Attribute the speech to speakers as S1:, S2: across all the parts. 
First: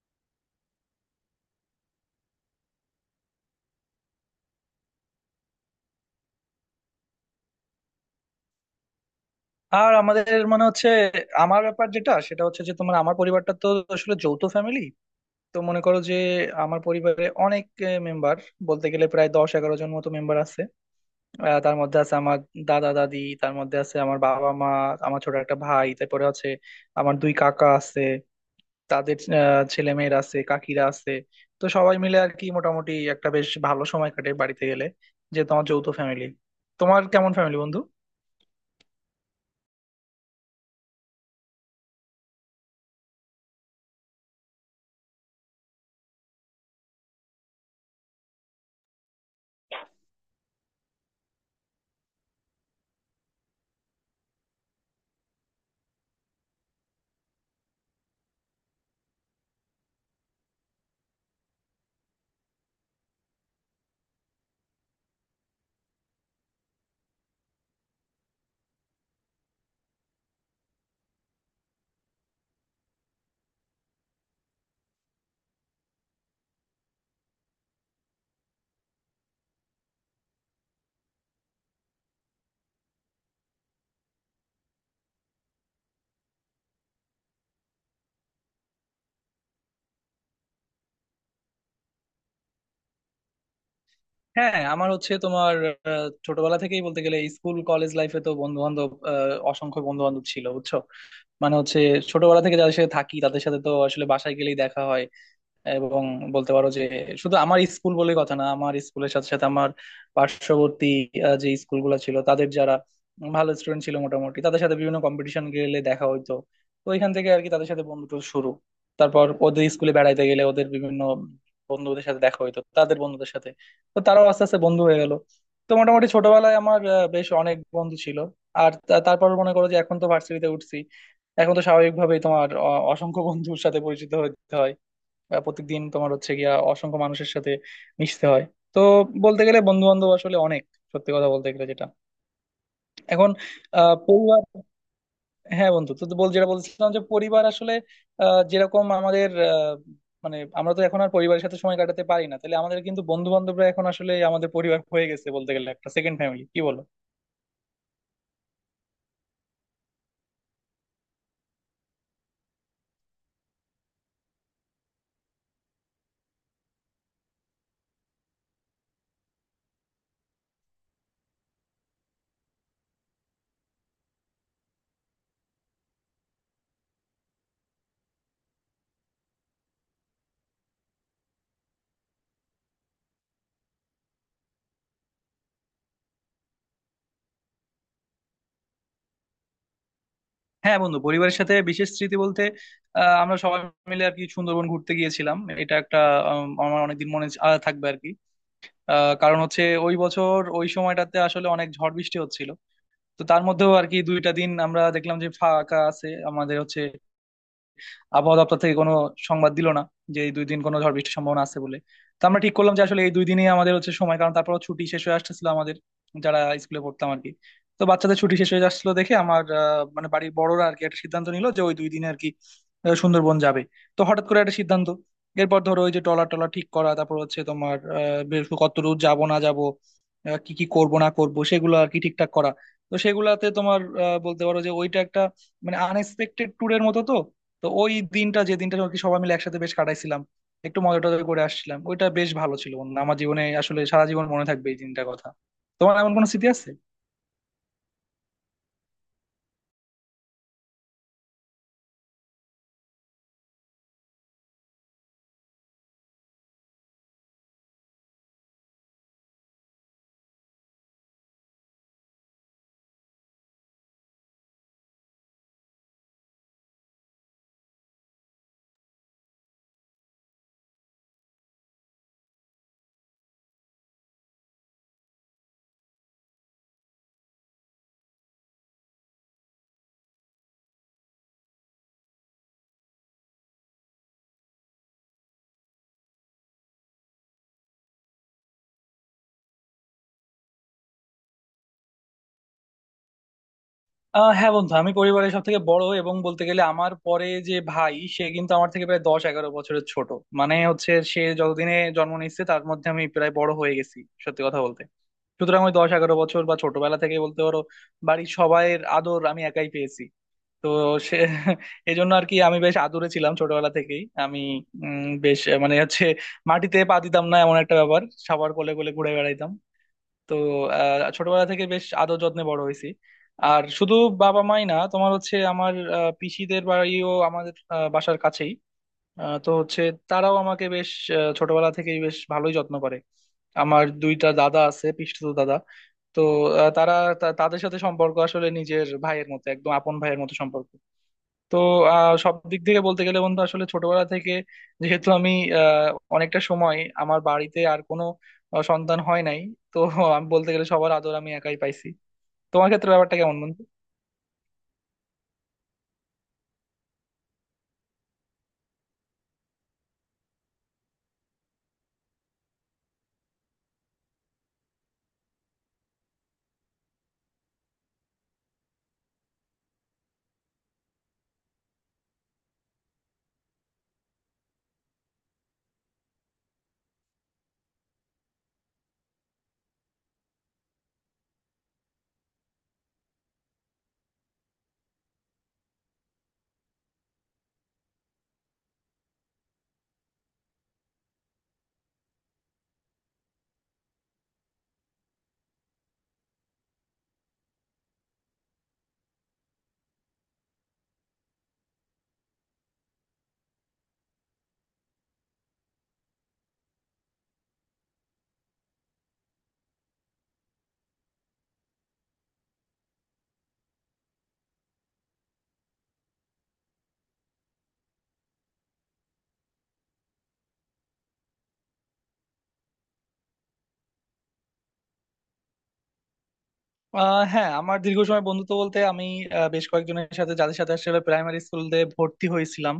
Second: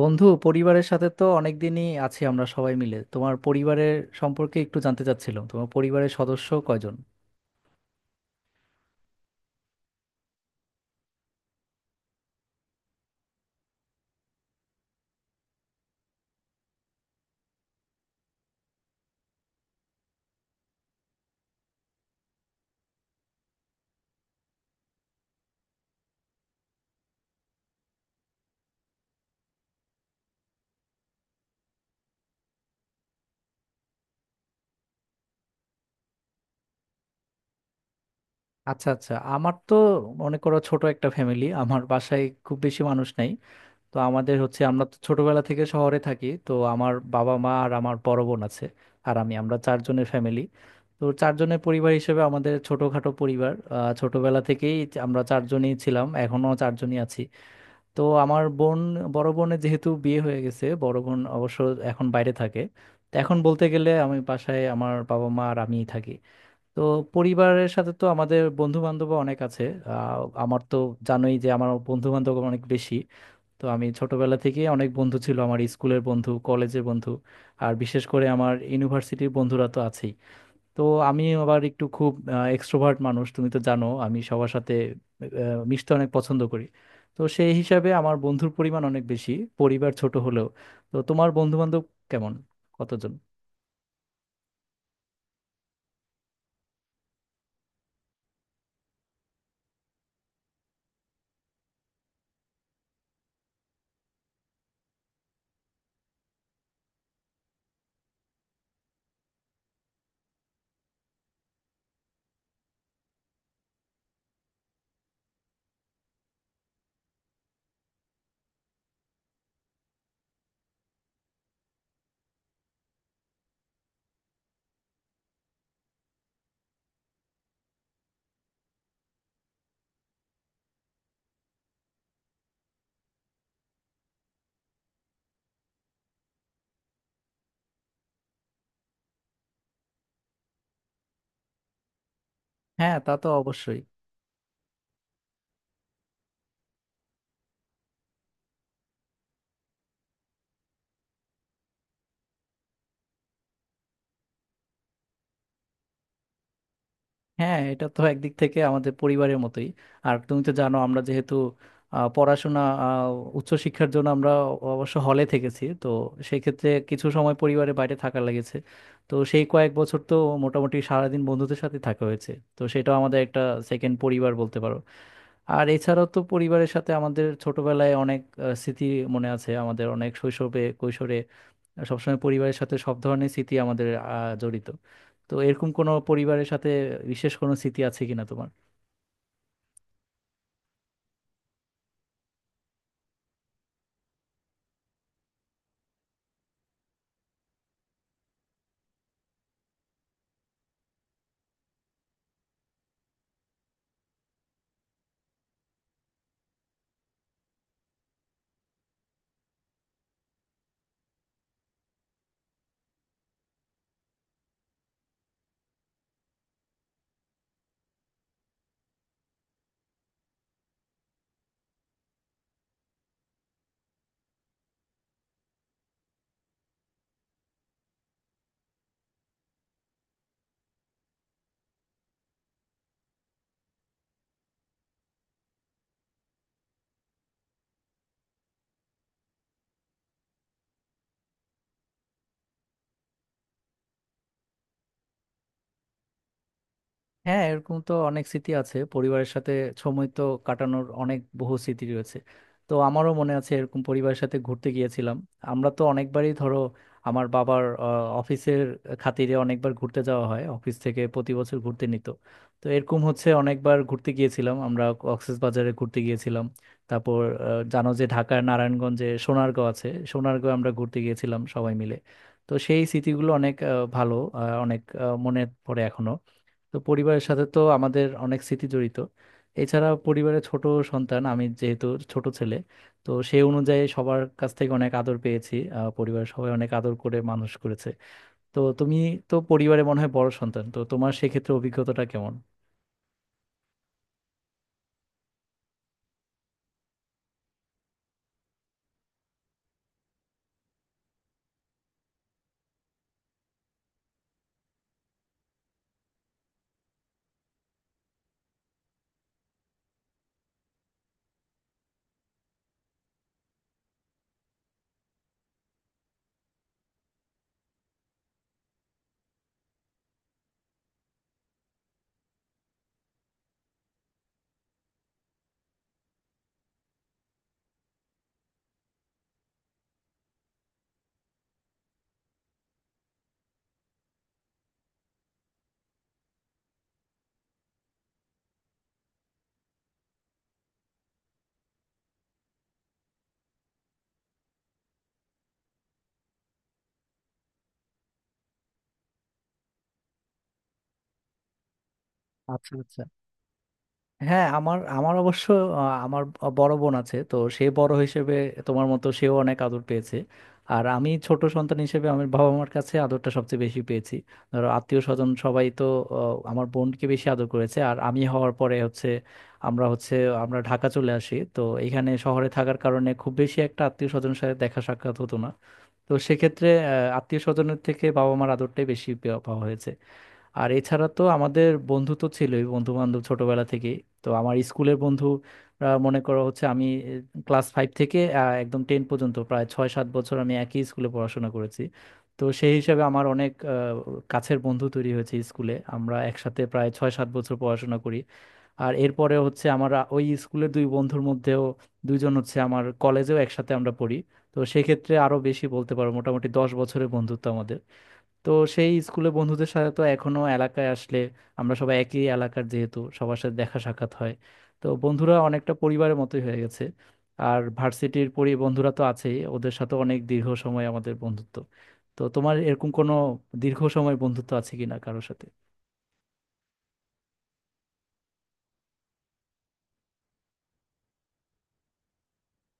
S1: বন্ধু, পরিবারের সাথে তো অনেকদিনই আছি আমরা সবাই মিলে। তোমার পরিবারের সম্পর্কে একটু জানতে চাচ্ছিলাম, তোমার পরিবারের সদস্য কয়জন?
S2: আর আমাদের মানে হচ্ছে আমার ব্যাপার যেটা সেটা হচ্ছে যে তোমার আমার পরিবারটা তো আসলে যৌথ ফ্যামিলি। তো মনে করো যে আমার পরিবারে অনেক মেম্বার, বলতে গেলে প্রায় 10-11 জন মতো মেম্বার আছে। তার মধ্যে আছে আমার দাদা দাদি, তার মধ্যে আছে আমার বাবা মা, আমার ছোট একটা ভাই, তারপরে আছে আমার দুই কাকা আছে, তাদের ছেলে মেয়েরা আছে, কাকিরা আছে। তো সবাই মিলে আর কি মোটামুটি একটা বেশ ভালো সময় কাটে বাড়িতে গেলে, যেহেতু আমার যৌথ ফ্যামিলি। তোমার কেমন ফ্যামিলি বন্ধু?
S1: আচ্ছা আচ্ছা, আমার তো মনে করো ছোট একটা ফ্যামিলি, আমার বাসায় খুব বেশি মানুষ নাই। তো আমাদের হচ্ছে, আমরা তো ছোটবেলা থেকে শহরে থাকি। তো আমার বাবা মা আর আমার বড় বোন আছে আর আমি, আমরা চারজনের ফ্যামিলি। তো চারজনের পরিবার হিসেবে আমাদের ছোটখাটো পরিবার। ছোটবেলা থেকেই আমরা চারজনই ছিলাম, এখনো চারজনই আছি। তো আমার বোন, বড় বোনের যেহেতু বিয়ে হয়ে গেছে, বড় বোন অবশ্য এখন বাইরে থাকে। তো এখন বলতে গেলে আমি বাসায় আমার বাবা মা আর আমিই থাকি। তো পরিবারের সাথে তো আমাদের বন্ধু বান্ধব অনেক আছে। আমার তো জানোই যে আমার বন্ধু বান্ধব অনেক বেশি। তো আমি ছোটবেলা থেকে অনেক বন্ধু ছিল আমার, স্কুলের বন্ধু, কলেজের বন্ধু, আর বিশেষ করে আমার ইউনিভার্সিটির বন্ধুরা তো আছেই। তো আমি আবার একটু খুব এক্সট্রোভার্ট মানুষ, তুমি তো জানো আমি সবার সাথে মিশতে অনেক পছন্দ করি। তো সেই হিসাবে আমার বন্ধুর পরিমাণ অনেক বেশি, পরিবার ছোট হলেও। তো তোমার বন্ধু বান্ধব কেমন, কতজন?
S2: হ্যাঁ, আমার হচ্ছে তোমার ছোটবেলা থেকেই বলতে গেলে স্কুল কলেজ লাইফে তো বন্ধু বান্ধব, অসংখ্য বন্ধু বান্ধব ছিল বুঝছো। মানে হচ্ছে ছোটবেলা থেকে যাদের সাথে থাকি তাদের সাথে তো আসলে বাসায় গেলেই দেখা হয়। এবং বলতে পারো যে শুধু আমার স্কুল বলে কথা না, আমার স্কুলের সাথে সাথে আমার পার্শ্ববর্তী যে স্কুলগুলো ছিল তাদের, যারা ভালো স্টুডেন্ট ছিল মোটামুটি তাদের সাথে বিভিন্ন কম্পিটিশন গেলে দেখা হইতো। তো ওইখান থেকে আর কি তাদের সাথে বন্ধুত্ব শুরু। তারপর ওদের স্কুলে বেড়াইতে গেলে ওদের বিভিন্ন বন্ধুদের সাথে দেখা হইতো, তাদের বন্ধুদের সাথে। তো তারাও আস্তে আস্তে বন্ধু হয়ে গেল। তো মোটামুটি ছোটবেলায় আমার বেশ অনেক বন্ধু ছিল। আর তারপর মনে করো যে এখন তো ভার্সিটিতে উঠছি। এখন তো স্বাভাবিকভাবেই তোমার অসংখ্য বন্ধুর সাথে পরিচিত হতে হয়, বা প্রত্যেকদিন তোমার হচ্ছে গিয়া অসংখ্য মানুষের সাথে মিশতে হয়। তো বলতে গেলে বন্ধু বান্ধব আসলে অনেক, সত্যি কথা বলতে গেলে যেটা।
S1: হ্যাঁ, তা তো
S2: এখন
S1: অবশ্যই।
S2: পরিবার। হ্যাঁ বন্ধু, তো তো বল, যেটা বলছিলাম যে পরিবার আসলে যেরকম আমাদের, মানে আমরা তো এখন আর পরিবারের সাথে সময় কাটাতে পারি না, তাহলে আমাদের কিন্তু বন্ধু বান্ধবরা এখন আসলে আমাদের পরিবার হয়ে গেছে, বলতে গেলে একটা সেকেন্ড ফ্যামিলি, কি বলো?
S1: হ্যাঁ, এটা তো একদিক থেকে আমাদের পরিবারের মতোই। আর তুমি তো জানো আমরা যেহেতু পড়াশোনা, উচ্চশিক্ষার জন্য আমরা অবশ্য হলে থেকেছি। তো সেক্ষেত্রে কিছু সময় পরিবারের বাইরে থাকা লেগেছে। তো সেই কয়েক বছর তো মোটামুটি সারাদিন বন্ধুদের সাথে থাকা হয়েছে। তো সেটাও আমাদের একটা সেকেন্ড পরিবার বলতে পারো। আর এছাড়াও তো পরিবারের সাথে আমাদের ছোটবেলায় অনেক স্মৃতি মনে আছে আমাদের। অনেক শৈশবে, কৈশোরে সবসময় পরিবারের সাথে সব ধরনের স্মৃতি আমাদের জড়িত। তো এরকম কোনো পরিবারের সাথে বিশেষ কোনো স্মৃতি আছে কিনা তোমার?
S2: হ্যাঁ বন্ধু, পরিবারের সাথে বিশেষ স্মৃতি বলতে আমরা সবাই মিলে আর কি সুন্দরবন ঘুরতে গিয়েছিলাম, এটা একটা আমার অনেকদিন মনে থাকবে আর কি। কারণ হচ্ছে ওই বছর ওই সময়টাতে আসলে অনেক ঝড় বৃষ্টি হচ্ছিল। তো তার মধ্যেও আর কি দুইটা দিন আমরা দেখলাম যে ফাঁকা আছে, আমাদের হচ্ছে আবহাওয়া দপ্তর থেকে কোনো সংবাদ দিল না যে এই দুই দিন কোনো ঝড় বৃষ্টির সম্ভাবনা আছে বলে। তো আমরা ঠিক করলাম যে আসলে এই দুই দিনই আমাদের হচ্ছে সময়, কারণ তারপর ছুটি শেষ হয়ে আসতেছিল আমাদের যারা স্কুলে পড়তাম আর কি। তো বাচ্চাদের ছুটি শেষ হয়ে আসছিল দেখে আমার মানে বাড়ির বড়রা আর কি একটা সিদ্ধান্ত নিল যে ওই দুই দিনে আর কি সুন্দরবন যাবে। তো হঠাৎ করে একটা সিদ্ধান্ত। এরপর ধরো ওই যে ট্রলার টলার ঠিক করা, তারপর হচ্ছে তোমার বেশ কত দূর যাবো না যাবো, কি কি করব না করব সেগুলো আর কি ঠিকঠাক করা। তো সেগুলাতে তোমার বলতে পারো যে ওইটা একটা মানে আনএক্সপেক্টেড ট্যুরের মতো। তো তো ওই দিনটা যে দিনটা আর কি সবাই মিলে একসাথে বেশ কাটাইছিলাম, একটু মজা টজা করে আসছিলাম, ওইটা বেশ ভালো ছিল বন্ধু। আমার জীবনে আসলে সারা জীবন মনে থাকবে এই দিনটার কথা। তোমার এমন কোনো স্মৃতি আছে?
S1: হ্যাঁ, এরকম তো অনেক স্মৃতি আছে পরিবারের সাথে, সময় তো কাটানোর অনেক বহু স্মৃতি রয়েছে। তো আমারও মনে আছে এরকম পরিবারের সাথে ঘুরতে গিয়েছিলাম। আমরা তো অনেকবারই, ধরো আমার বাবার অফিসের খাতিরে অনেকবার ঘুরতে যাওয়া হয়, অফিস থেকে প্রতি বছর ঘুরতে নিত। তো এরকম হচ্ছে অনেকবার ঘুরতে গিয়েছিলাম আমরা, বাজারে ঘুরতে গিয়েছিলাম। তারপর জানো যে ঢাকার নারায়ণগঞ্জে সোনারগাঁও আছে, সোনারগাঁও আমরা ঘুরতে গিয়েছিলাম সবাই মিলে। তো সেই স্মৃতিগুলো অনেক ভালো, অনেক মনে পড়ে এখনো। তো পরিবারের সাথে তো আমাদের অনেক স্মৃতি জড়িত। এছাড়া পরিবারের ছোট সন্তান আমি, যেহেতু ছোট ছেলে, তো সেই অনুযায়ী সবার কাছ থেকে অনেক আদর পেয়েছি। পরিবারের সবাই অনেক আদর করে মানুষ করেছে। তো তুমি তো পরিবারে মনে হয় বড় সন্তান, তো তোমার সেক্ষেত্রে অভিজ্ঞতাটা কেমন?
S2: হ্যাঁ বন্ধু, আমি পরিবারের সব থেকে বড় এবং বলতে গেলে আমার পরে যে ভাই সে কিন্তু আমার থেকে প্রায় 10-11 বছরের ছোট। মানে হচ্ছে সে যতদিনে জন্ম নিচ্ছে তার মধ্যে আমি প্রায় বড় হয়ে গেছি, সত্যি কথা বলতে। সুতরাং ওই 10-11 বছর বা ছোটবেলা থেকে বলতে পারো বাড়ির সবাইয়ের আদর আমি একাই পেয়েছি। তো সে এই জন্য আর কি আমি বেশ আদুরে ছিলাম ছোটবেলা থেকেই। আমি বেশ মানে হচ্ছে মাটিতে পা দিতাম না, এমন একটা ব্যাপার। সবার কোলে কোলে ঘুরে বেড়াইতাম। তো ছোটবেলা থেকে বেশ আদর যত্নে বড় হয়েছি। আর শুধু বাবা মাই না, তোমার হচ্ছে আমার পিসিদের বাড়িও আমাদের বাসার কাছেই। তো হচ্ছে তারাও আমাকে বেশ ছোটবেলা থেকেই বেশ ভালোই যত্ন করে। আমার দুইটা দাদা আছে, পিসতুতো দাদা। তো তারা, তাদের সাথে সম্পর্ক আসলে নিজের ভাইয়ের মতো, একদম আপন ভাইয়ের মতো সম্পর্ক। তো সব দিক থেকে বলতে গেলে বন্ধু আসলে ছোটবেলা থেকে, যেহেতু আমি আহ, অনেকটা সময় আমার বাড়িতে আর কোনো সন্তান হয় নাই। তো আমি বলতে গেলে সবার আদর আমি একাই পাইছি। তোমার
S1: আচ্ছা
S2: ক্ষেত্রে
S1: আচ্ছা।
S2: ব্যাপারটা কেমন বন্ধু?
S1: হ্যাঁ, আমার আমার অবশ্য আহ, আমার বড় বোন আছে, তো সে বড় হিসেবে তোমার মতো সেও অনেক আদর পেয়েছে। আর আমি ছোট সন্তান হিসেবে আমার বাবা মার কাছে আদরটা সবচেয়ে বেশি পেয়েছি। ধরো আত্মীয় স্বজন সবাই তো আমার বোনকে বেশি আদর করেছে, আর আমি হওয়ার পরে হচ্ছে, আমরা হচ্ছে আমরা ঢাকা চলে আসি। তো এখানে শহরে থাকার কারণে খুব বেশি একটা আত্মীয় স্বজনের সাথে দেখা সাক্ষাৎ হতো না। তো সেক্ষেত্রে আত্মীয় স্বজনের থেকে বাবা মার আদরটাই বেশি পাওয়া হয়েছে। আর এছাড়া তো আমাদের বন্ধু তো ছিলই, বন্ধু বান্ধব ছোটবেলা থেকে। তো আমার স্কুলের বন্ধুরা, মনে করো হচ্ছে আমি ক্লাস ফাইভ থেকে একদম টেন পর্যন্ত প্রায় 6-7 বছর আমি একই স্কুলে পড়াশোনা করেছি। তো সেই হিসাবে আমার অনেক কাছের বন্ধু তৈরি হয়েছে স্কুলে, আমরা একসাথে প্রায় 6-7 বছর পড়াশোনা করি। আর এরপরে হচ্ছে আমার ওই স্কুলের দুই বন্ধুর মধ্যেও দুইজন হচ্ছে আমার কলেজেও একসাথে আমরা পড়ি। তো সেক্ষেত্রে আরো বেশি বলতে পারো, মোটামুটি 10 বছরের বন্ধুত্ব আমাদের। তো সেই স্কুলে বন্ধুদের সাথে তো এখনো এলাকায় আসলে, আমরা সবাই একই এলাকার যেহেতু, সবার সাথে দেখা সাক্ষাৎ হয়। তো বন্ধুরা অনেকটা পরিবারের মতোই হয়ে গেছে। আর ভার্সিটির বন্ধুরা তো আছেই, ওদের সাথে অনেক দীর্ঘ সময় আমাদের বন্ধুত্ব। তো তোমার এরকম কোনো দীর্ঘ সময় বন্ধুত্ব আছে কিনা কারোর সাথে?
S2: হ্যাঁ, আমার দীর্ঘ সময় বন্ধুত্ব বলতে আমি বেশ কয়েকজনের সাথে, যাদের সাথে আসলে প্রাইমারি স্কুলে ভর্তি হয়েছিলাম।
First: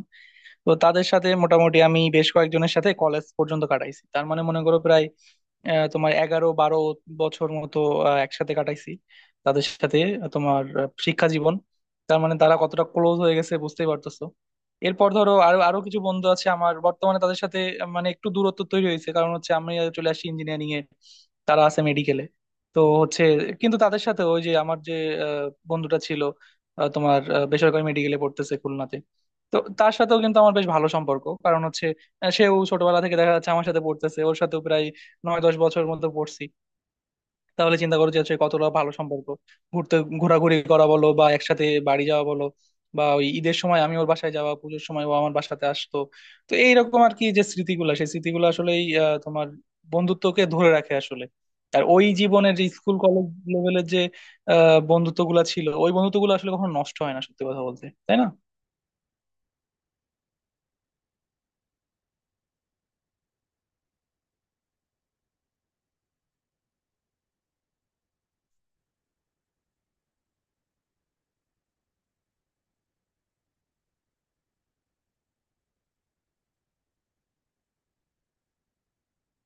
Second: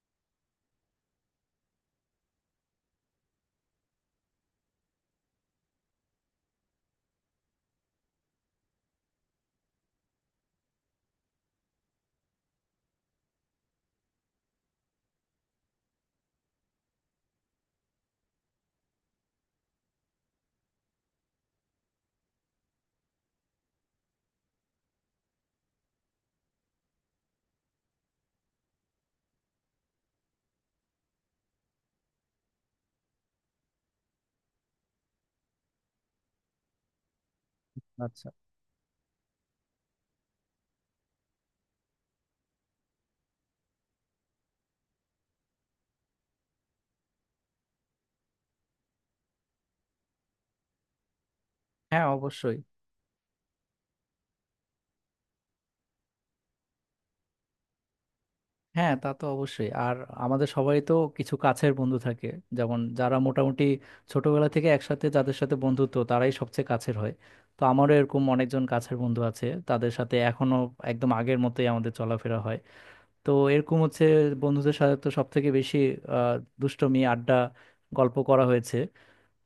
S2: তো তাদের সাথে মোটামুটি আমি বেশ কয়েকজনের সাথে কলেজ পর্যন্ত কাটাইছি, তার মানে মনে করো প্রায় তোমার 11-12 বছর মতো একসাথে কাটাইছি তাদের সাথে তোমার শিক্ষা জীবন। তার মানে তারা কতটা ক্লোজ হয়ে গেছে বুঝতেই পারতেছো। এরপর ধরো আরো আরো কিছু বন্ধু আছে আমার বর্তমানে, তাদের সাথে মানে একটু দূরত্ব তৈরি হয়েছে, কারণ হচ্ছে আমি চলে আসি ইঞ্জিনিয়ারিং এ, তারা আছে মেডিকেলে। তো হচ্ছে কিন্তু তাদের সাথে ওই যে আমার যে আহ, বন্ধুটা ছিল, তোমার বেসরকারি মেডিকেলে পড়তেছে খুলনাতে। তো তার সাথেও কিন্তু আমার বেশ ভালো সম্পর্ক, কারণ হচ্ছে সেও ছোটবেলা থেকে দেখা যাচ্ছে আমার সাথে পড়তেছে, ওর সাথেও প্রায় 9-10 বছরের মধ্যে পড়ছি। তাহলে চিন্তা করো যে
S1: আচ্ছা।
S2: হচ্ছে কতটা ভালো সম্পর্ক। ঘুরতে ঘোরাঘুরি করা বলো বা একসাথে বাড়ি যাওয়া বলো, বা ওই ঈদের সময় আমি ওর বাসায় যাওয়া, পুজোর সময় ও আমার বাসাতে আসতো। তো এইরকম আর কি যে স্মৃতিগুলা, সেই স্মৃতিগুলো আসলেই তোমার বন্ধুত্বকে ধরে রাখে আসলে। আর ওই
S1: হ্যাঁ,
S2: জীবনের
S1: অবশ্যই।
S2: যে স্কুল কলেজ লেভেলের যে বন্ধুত্ব গুলা ছিল, ওই বন্ধুত্ব গুলো আসলে কখনো নষ্ট হয় না, সত্যি কথা বলতে, তাই না?
S1: হ্যাঁ, তা তো অবশ্যই। আর আমাদের সবাই তো কিছু কাছের বন্ধু থাকে, যেমন যারা মোটামুটি ছোটবেলা থেকে একসাথে, যাদের সাথে বন্ধুত্ব তারাই সবচেয়ে কাছের হয়। তো আমারও এরকম অনেকজন কাছের বন্ধু আছে, তাদের সাথে এখনো একদম আগের মতোই আমাদের চলাফেরা হয়। তো এরকম হচ্ছে বন্ধুদের সাথে তো সব থেকে বেশি আহ দুষ্টুমি, আড্ডা, গল্প করা হয়েছে।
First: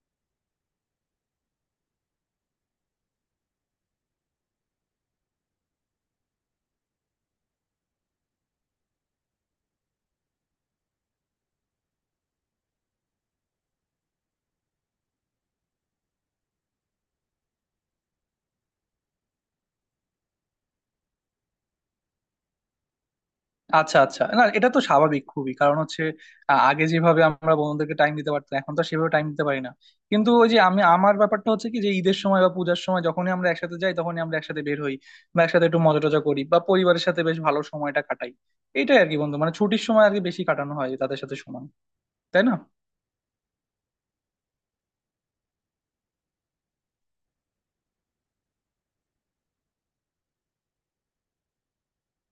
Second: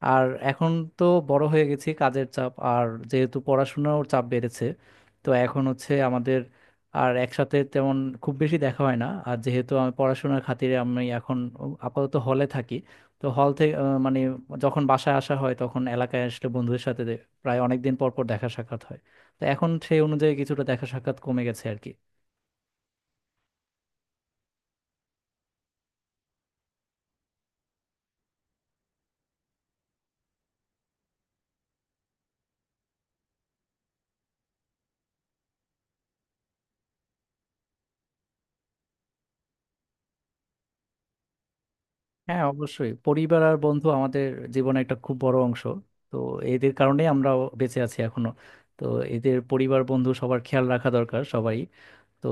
S1: আর এখন তো বড় হয়ে গেছি, কাজের চাপ আর যেহেতু পড়াশোনার চাপ বেড়েছে, তো এখন হচ্ছে আমাদের আর একসাথে তেমন খুব বেশি দেখা হয় না। আর যেহেতু আমি পড়াশোনার খাতিরে আমি এখন আপাতত হলে থাকি, তো হল থেকে মানে যখন বাসায় আসা হয়, তখন এলাকায় আসলে বন্ধুদের সাথে প্রায় অনেক দিন পর পর দেখা সাক্ষাৎ হয়। তো এখন সেই অনুযায়ী কিছুটা দেখা সাক্ষাৎ কমে গেছে আর কি।
S2: আচ্ছা আচ্ছা, না এটা তো স্বাভাবিক খুবই, কারণ হচ্ছে আগে যেভাবে আমরা বন্ধুদেরকে টাইম দিতে পারতাম এখন তো আর সেভাবে টাইম দিতে পারি না। কিন্তু ওই যে আমি আমার ব্যাপারটা হচ্ছে কি যে ঈদের সময় বা পূজার সময় যখনই আমরা একসাথে যাই তখনই আমরা একসাথে বের হই, বা একসাথে একটু মজা টজা করি, বা পরিবারের সাথে বেশ ভালো সময়টা কাটাই। এটাই আর কি বন্ধু, মানে ছুটির সময় আর কি বেশি কাটানো হয় তাদের সাথে সময়।
S1: হ্যাঁ,
S2: তাই না?
S1: অবশ্যই, পরিবার আর বন্ধু আমাদের জীবনে একটা খুব বড় অংশ। তো এদের কারণেই আমরা বেঁচে আছি এখনো। তো এদের, পরিবার, বন্ধু, সবার খেয়াল রাখা দরকার সবাই। তো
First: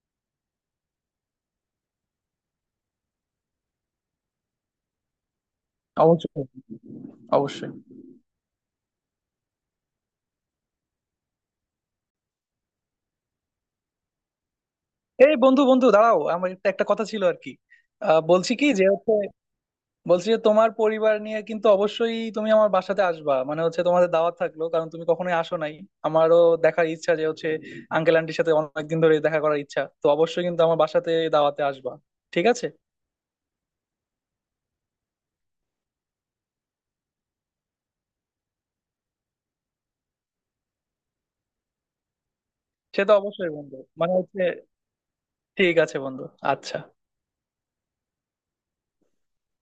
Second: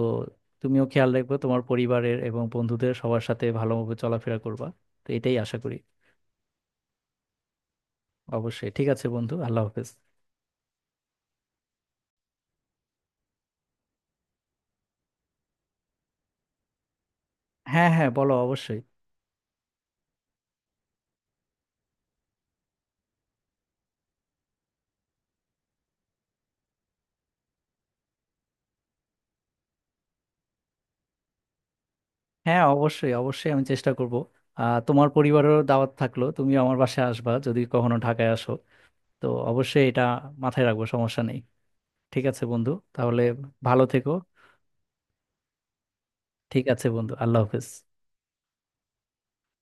S1: তুমিও খেয়াল রাখবে তোমার পরিবারের এবং বন্ধুদের, সবার সাথে ভালোভাবে চলাফেরা করবা। তো এটাই আশা করি।
S2: অবশ্যই। অবশ্যই।
S1: অবশ্যই ঠিক আছে বন্ধু, আল্লাহ হাফেজ।
S2: এই বন্ধু বন্ধু, দাঁড়াও, আমার একটা একটা কথা ছিল আর কি।
S1: হ্যাঁ হ্যাঁ, বলো
S2: বলছি কি
S1: অবশ্যই।
S2: যে হচ্ছে, বলছি যে তোমার পরিবার নিয়ে, কিন্তু অবশ্যই তুমি আমার বাসাতে আসবা, মানে হচ্ছে তোমাদের দাওয়াত থাকলো, কারণ তুমি কখনোই আসো নাই। আমারও দেখার ইচ্ছা যে হচ্ছে আঙ্কেল আন্টির সাথে অনেকদিন ধরে দেখা করার ইচ্ছা, তো অবশ্যই কিন্তু আমার বাসাতে দাওয়াতে আসবা, ঠিক
S1: হ্যাঁ,
S2: আছে?
S1: অবশ্যই অবশ্যই, আমি চেষ্টা করব। তোমার পরিবারেরও দাওয়াত থাকলো, তুমিও আমার বাসায় আসবা যদি কখনো ঢাকায় আসো। তো অবশ্যই এটা মাথায় রাখবো, সমস্যা নেই। ঠিক আছে বন্ধু
S2: সে তো
S1: তাহলে,
S2: অবশ্যই বন্ধু,
S1: ভালো থেকো।
S2: মানে হচ্ছে, ঠিক আছে বন্ধু,
S1: ঠিক
S2: আচ্ছা।
S1: আছে বন্ধু, আল্লাহ হাফেজ।